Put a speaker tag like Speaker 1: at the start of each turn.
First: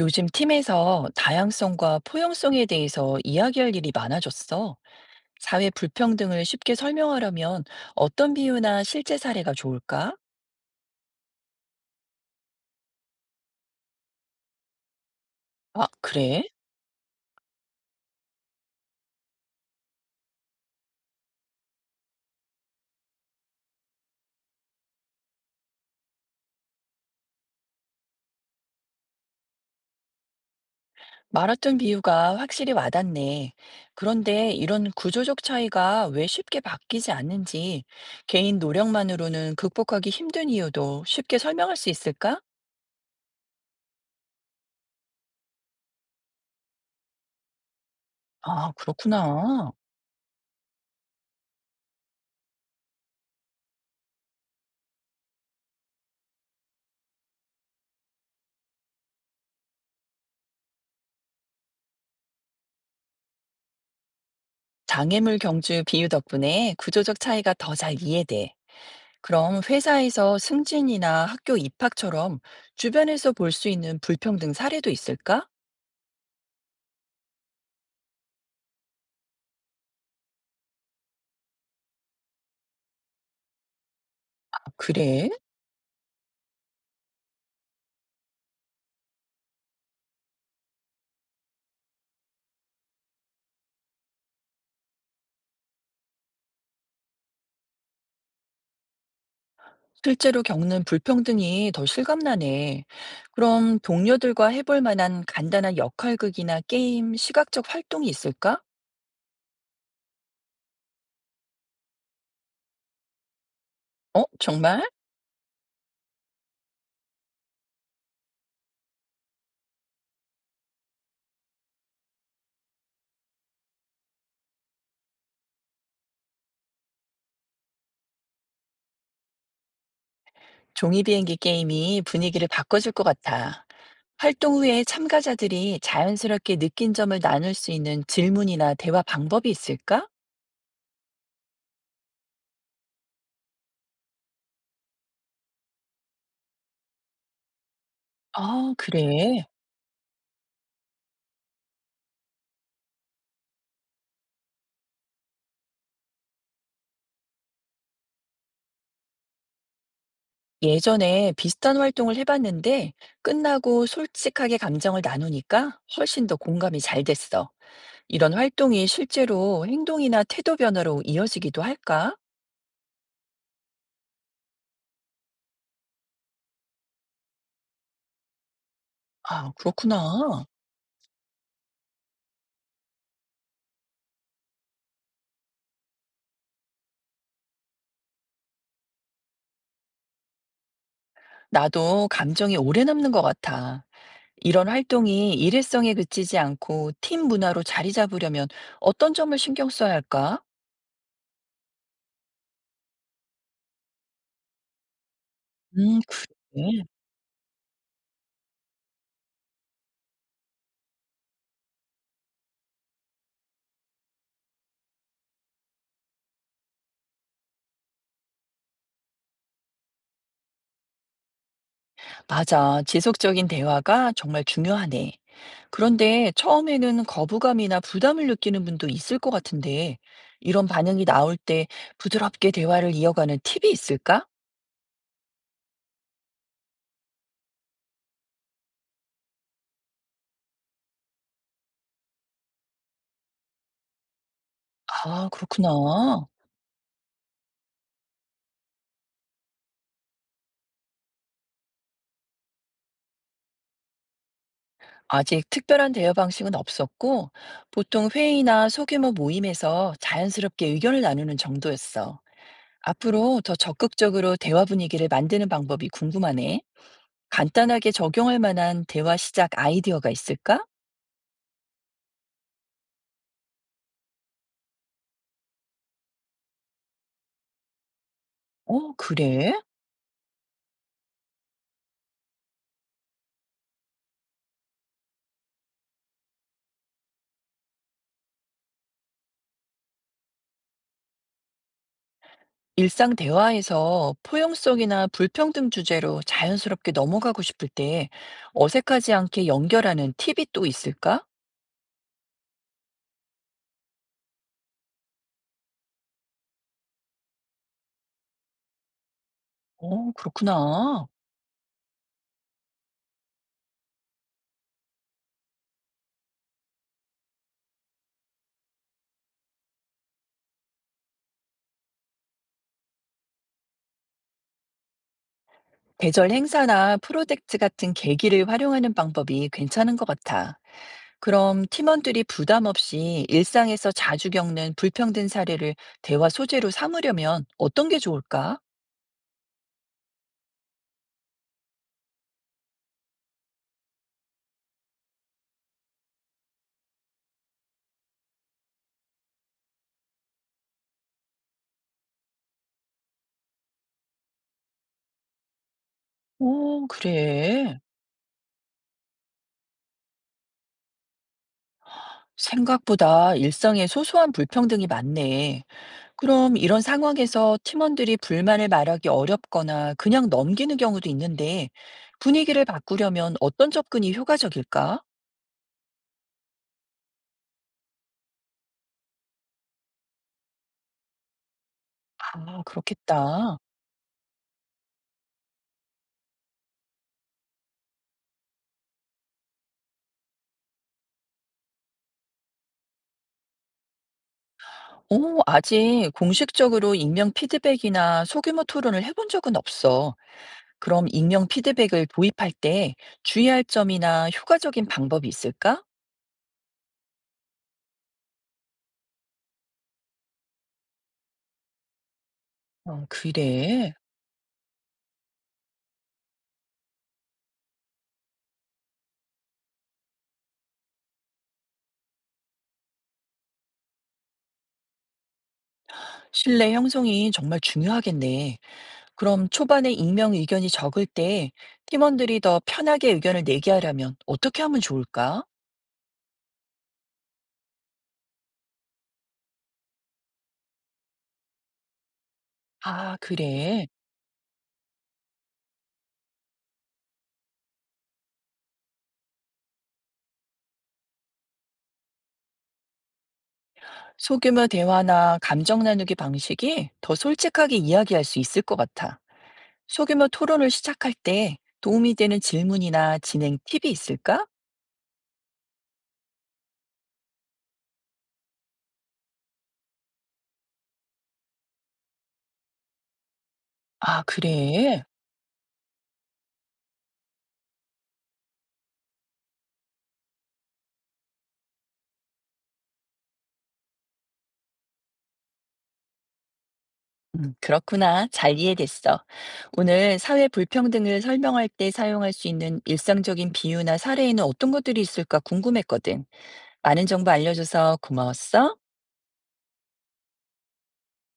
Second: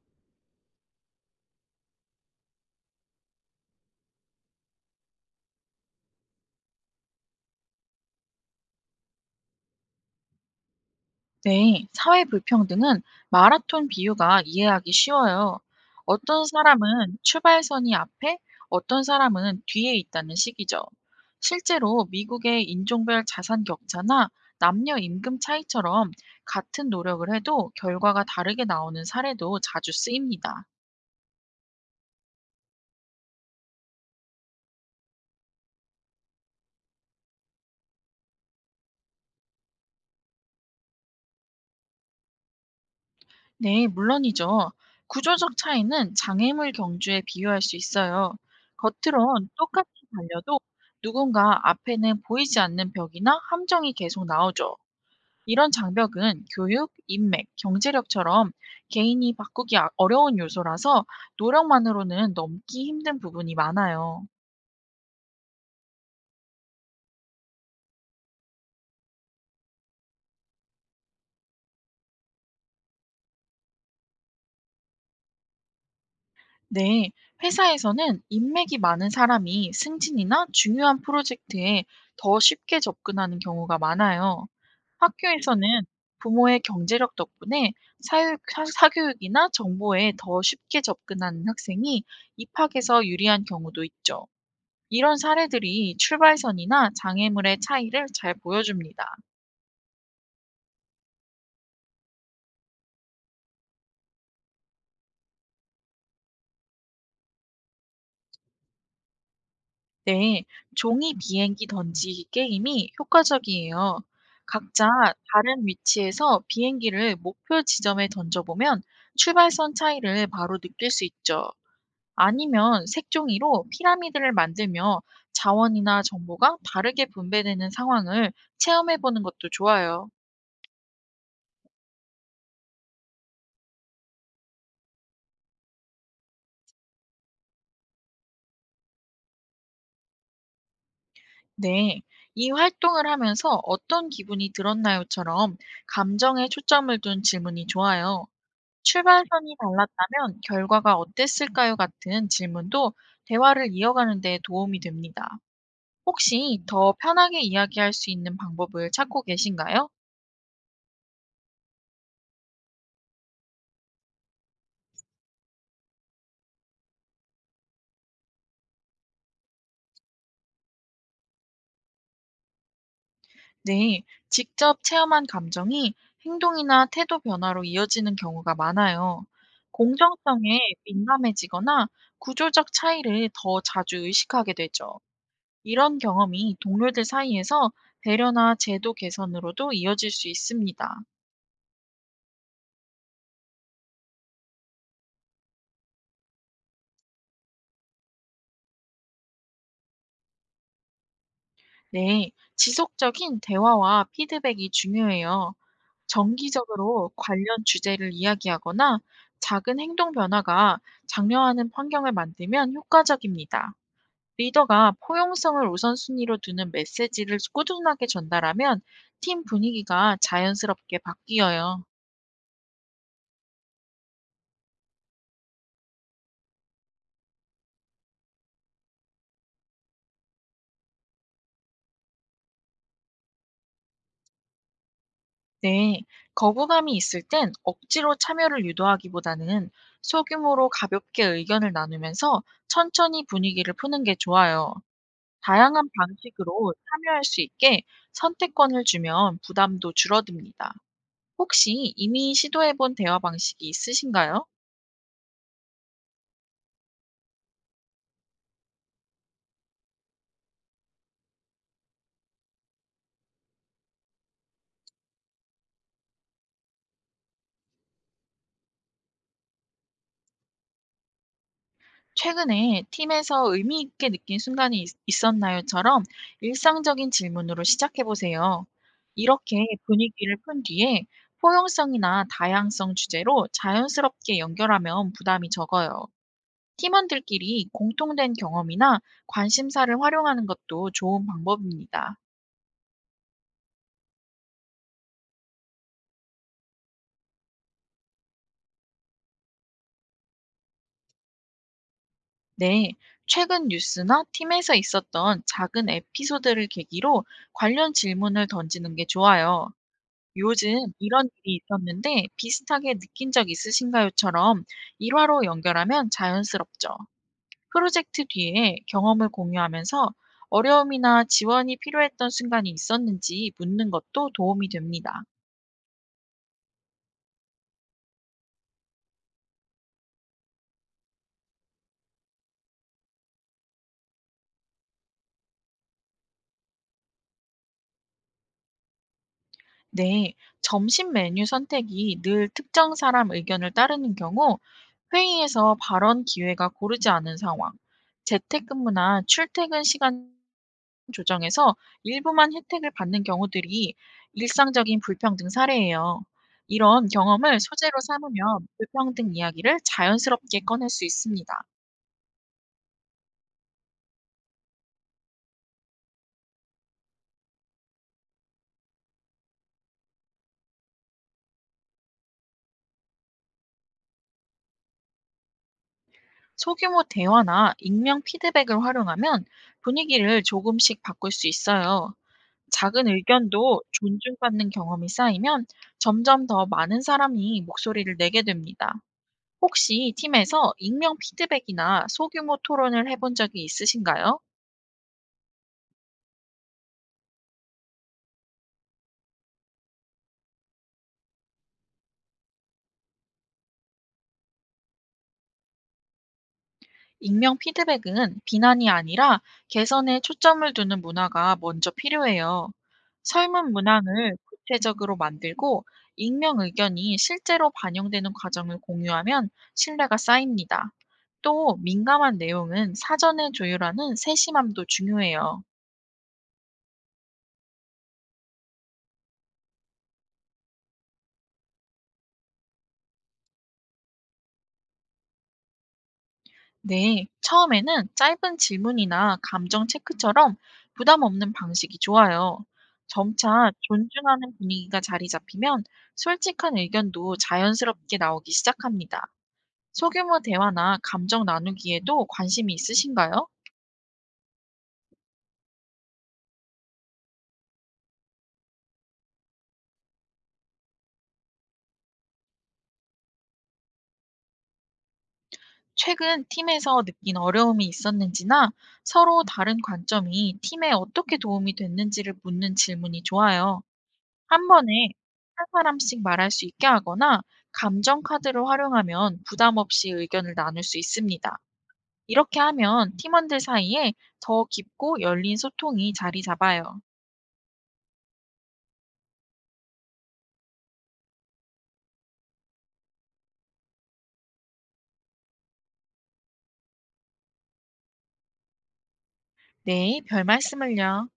Speaker 1: 요즘 팀에서 다양성과 포용성에 대해서 이야기할 일이 많아졌어. 사회 불평등을 쉽게 설명하려면 어떤 비유나 실제 사례가 좋을까?
Speaker 2: 네, 사회 불평등은 마라톤 비유가 이해하기 쉬워요.
Speaker 1: 아, 그래?
Speaker 2: 어떤 사람은 출발선이 앞에, 어떤 사람은 뒤에 있다는 식이죠. 실제로 미국의 인종별 자산 격차나 남녀 임금 차이처럼 같은 노력을 해도 결과가 다르게 나오는 사례도 자주 쓰입니다.
Speaker 1: 마라톤 비유가 확실히 와닿네. 그런데 이런 구조적 차이가 왜 쉽게 바뀌지 않는지, 개인 노력만으로는 극복하기 힘든 이유도 쉽게 설명할 수 있을까?
Speaker 2: 네, 물론이죠. 구조적 차이는 장애물 경주에 비유할 수 있어요.
Speaker 1: 아,
Speaker 2: 겉으론
Speaker 1: 그렇구나.
Speaker 2: 똑같이 달려도 누군가 앞에는 보이지 않는 벽이나 함정이 계속 나오죠. 이런 장벽은 교육, 인맥, 경제력처럼 개인이 바꾸기 어려운 요소라서 노력만으로는 넘기 힘든 부분이 많아요.
Speaker 1: 장애물 경주 비유 덕분에 구조적 차이가 더 잘 이해돼. 그럼 회사에서 승진이나 학교 입학처럼 주변에서 볼 수 있는 불평등 사례도 있을까?
Speaker 2: 네, 회사에서는 인맥이 많은 사람이 승진이나 중요한 프로젝트에 더 쉽게 접근하는 경우가 많아요.
Speaker 1: 아, 그래?
Speaker 2: 학교에서는 부모의 경제력 덕분에 사교육이나 정보에 더 쉽게 접근하는 학생이 입학에서 유리한 경우도 있죠. 이런 사례들이 출발선이나 장애물의 차이를 잘 보여줍니다.
Speaker 1: 실제로 겪는 불평등이 더 실감나네. 그럼 동료들과 해볼 만한 간단한 역할극이나 게임, 시각적 활동이 있을까?
Speaker 2: 네, 종이 비행기 던지기 게임이 효과적이에요.
Speaker 1: 어, 정말?
Speaker 2: 각자 다른 위치에서 비행기를 목표 지점에 던져보면 출발선 차이를 바로 느낄 수 있죠. 아니면 색종이로 피라미드를 만들며 자원이나 정보가 다르게 분배되는 상황을 체험해 보는 것도 좋아요.
Speaker 1: 종이 비행기 게임이 분위기를 바꿔줄 것 같아. 활동 후에 참가자들이 자연스럽게 느낀 점을 나눌 수 있는 질문이나 대화 방법이 있을까?
Speaker 2: 네. 이 활동을 하면서 어떤 기분이 들었나요?처럼 감정에 초점을 둔 질문이 좋아요.
Speaker 1: 아, 그래.
Speaker 2: 출발선이 달랐다면 결과가 어땠을까요? 같은 질문도 대화를 이어가는 데 도움이 됩니다. 혹시 더 편하게 이야기할 수 있는 방법을 찾고 계신가요?
Speaker 1: 예전에 비슷한 활동을 해봤는데 끝나고 솔직하게 감정을 나누니까 훨씬 더 공감이 잘 됐어. 이런 활동이 실제로 행동이나 태도 변화로 이어지기도 할까?
Speaker 2: 네, 직접 체험한 감정이 행동이나 태도 변화로 이어지는 경우가 많아요.
Speaker 1: 아, 그렇구나.
Speaker 2: 공정성에 민감해지거나 구조적 차이를 더 자주 의식하게 되죠. 이런 경험이 동료들 사이에서 배려나 제도 개선으로도 이어질 수 있습니다.
Speaker 1: 나도 감정이 오래 남는 것 같아. 이런 활동이 일회성에 그치지 않고 팀 문화로 자리 잡으려면 어떤 점을 신경 써야 할까?
Speaker 2: 네, 지속적인 대화와 피드백이 중요해요.
Speaker 1: 음, 그래.
Speaker 2: 정기적으로 관련 주제를 이야기하거나 작은 행동 변화가 장려하는 환경을 만들면 효과적입니다. 리더가 포용성을 우선순위로 두는 메시지를 꾸준하게 전달하면 팀 분위기가 자연스럽게 바뀌어요.
Speaker 1: 맞아. 지속적인 대화가 정말 중요하네. 그런데 처음에는 거부감이나 부담을 느끼는 분도 있을 것 같은데, 이런 반응이 나올 때 부드럽게 대화를 이어가는 팁이 있을까?
Speaker 2: 네, 거부감이 있을 땐 억지로 참여를 유도하기보다는 소규모로 가볍게 의견을 나누면서 천천히 분위기를 푸는 게 좋아요.
Speaker 1: 아, 그렇구나.
Speaker 2: 다양한 방식으로 참여할 수 있게 선택권을 주면 부담도 줄어듭니다. 혹시 이미 시도해본 대화 방식이 있으신가요?
Speaker 1: 아직 특별한 대화 방식은 없었고, 보통 회의나 소규모 모임에서 자연스럽게 의견을 나누는 정도였어. 앞으로 더 적극적으로 대화 분위기를 만드는 방법이 궁금하네. 간단하게 적용할 만한 대화 시작 아이디어가 있을까?
Speaker 2: 최근에 팀에서 의미 있게 느낀 순간이 있었나요?처럼 일상적인 질문으로 시작해 보세요.
Speaker 1: 어, 그래?
Speaker 2: 이렇게 분위기를 푼 뒤에 포용성이나 다양성 주제로 자연스럽게 연결하면 부담이 적어요. 팀원들끼리 공통된 경험이나 관심사를 활용하는 것도 좋은 방법입니다.
Speaker 1: 일상 대화에서 포용성이나 불평등 주제로 자연스럽게 넘어가고 싶을 때 어색하지 않게 연결하는 팁이 또 있을까?
Speaker 2: 네, 최근 뉴스나 팀에서 있었던 작은 에피소드를 계기로 관련 질문을 던지는 게 좋아요.
Speaker 1: 어,
Speaker 2: "요즘
Speaker 1: 그렇구나.
Speaker 2: 이런 일이 있었는데 비슷하게 느낀 적 있으신가요?"처럼 일화로 연결하면 자연스럽죠. 프로젝트 뒤에 경험을 공유하면서 어려움이나 지원이 필요했던 순간이 있었는지 묻는 것도 도움이 됩니다.
Speaker 1: 계절 행사나 프로젝트 같은 계기를 활용하는 방법이 괜찮은 것 같아. 그럼 팀원들이 부담 없이 일상에서 자주 겪는 불평등 사례를 대화 소재로 삼으려면 어떤 게 좋을까?
Speaker 2: 네, 점심 메뉴 선택이 늘 특정 사람 의견을 따르는 경우, 회의에서 발언 기회가 고르지 않은 상황, 재택근무나 출퇴근 시간 조정에서 일부만 혜택을 받는 경우들이 일상적인 불평등 사례예요.
Speaker 1: 오,
Speaker 2: 이런 경험을
Speaker 1: 그래.
Speaker 2: 소재로 삼으면 불평등 이야기를 자연스럽게 꺼낼 수 있습니다.
Speaker 1: 생각보다 일상에 소소한 불평등이 많네. 그럼 이런 상황에서 팀원들이 불만을 말하기 어렵거나 그냥 넘기는 경우도 있는데 분위기를 바꾸려면 어떤 접근이 효과적일까?
Speaker 2: 소규모 대화나 익명 피드백을 활용하면 분위기를 조금씩 바꿀 수 있어요.
Speaker 1: 아,
Speaker 2: 작은
Speaker 1: 그렇겠다.
Speaker 2: 의견도 존중받는 경험이 쌓이면 점점 더 많은 사람이 목소리를 내게 됩니다. 혹시 팀에서 익명 피드백이나 소규모 토론을 해본 적이 있으신가요?
Speaker 1: 오, 아직 공식적으로 익명 피드백이나 소규모 토론을 해본 적은 없어. 그럼 익명 피드백을 도입할 때 주의할 점이나 효과적인 방법이 있을까?
Speaker 2: 익명 피드백은 비난이 아니라 개선에 초점을 두는 문화가 먼저 필요해요.
Speaker 1: 어,
Speaker 2: 설문
Speaker 1: 그래.
Speaker 2: 문항을 구체적으로 만들고 익명 의견이 실제로 반영되는 과정을 공유하면 신뢰가 쌓입니다. 또 민감한 내용은 사전에 조율하는 세심함도 중요해요.
Speaker 1: 신뢰 형성이 정말 중요하겠네. 그럼 초반에 익명 의견이 적을 때 팀원들이 더 편하게 의견을 내게 하려면 어떻게 하면 좋을까?
Speaker 2: 네, 처음에는 짧은 질문이나 감정 체크처럼 부담 없는 방식이 좋아요.
Speaker 1: 아,
Speaker 2: 점차
Speaker 1: 그래.
Speaker 2: 존중하는 분위기가 자리 잡히면 솔직한 의견도 자연스럽게 나오기 시작합니다. 소규모 대화나 감정 나누기에도 관심이 있으신가요?
Speaker 1: 소규모 대화나 감정 나누기 방식이 더 솔직하게 이야기할 수 있을 것 같아. 소규모 토론을 시작할 때 도움이 되는 질문이나 진행 팁이 있을까?
Speaker 2: 최근 팀에서 느낀 어려움이 있었는지나 서로 다른 관점이 팀에 어떻게 도움이 됐는지를 묻는 질문이 좋아요.
Speaker 1: 아,
Speaker 2: 한
Speaker 1: 그래.
Speaker 2: 번에 한 사람씩 말할 수 있게 하거나 감정 카드를 활용하면 부담 없이 의견을 나눌 수 있습니다. 이렇게 하면 팀원들 사이에 더 깊고 열린 소통이 자리 잡아요.
Speaker 1: 그렇구나. 잘 이해됐어. 오늘 사회 불평등을 설명할 때 사용할 수 있는 일상적인 비유나 사례에는 어떤 것들이 있을까 궁금했거든. 많은 정보 알려줘서 고마웠어.
Speaker 2: 네, 별 말씀을요.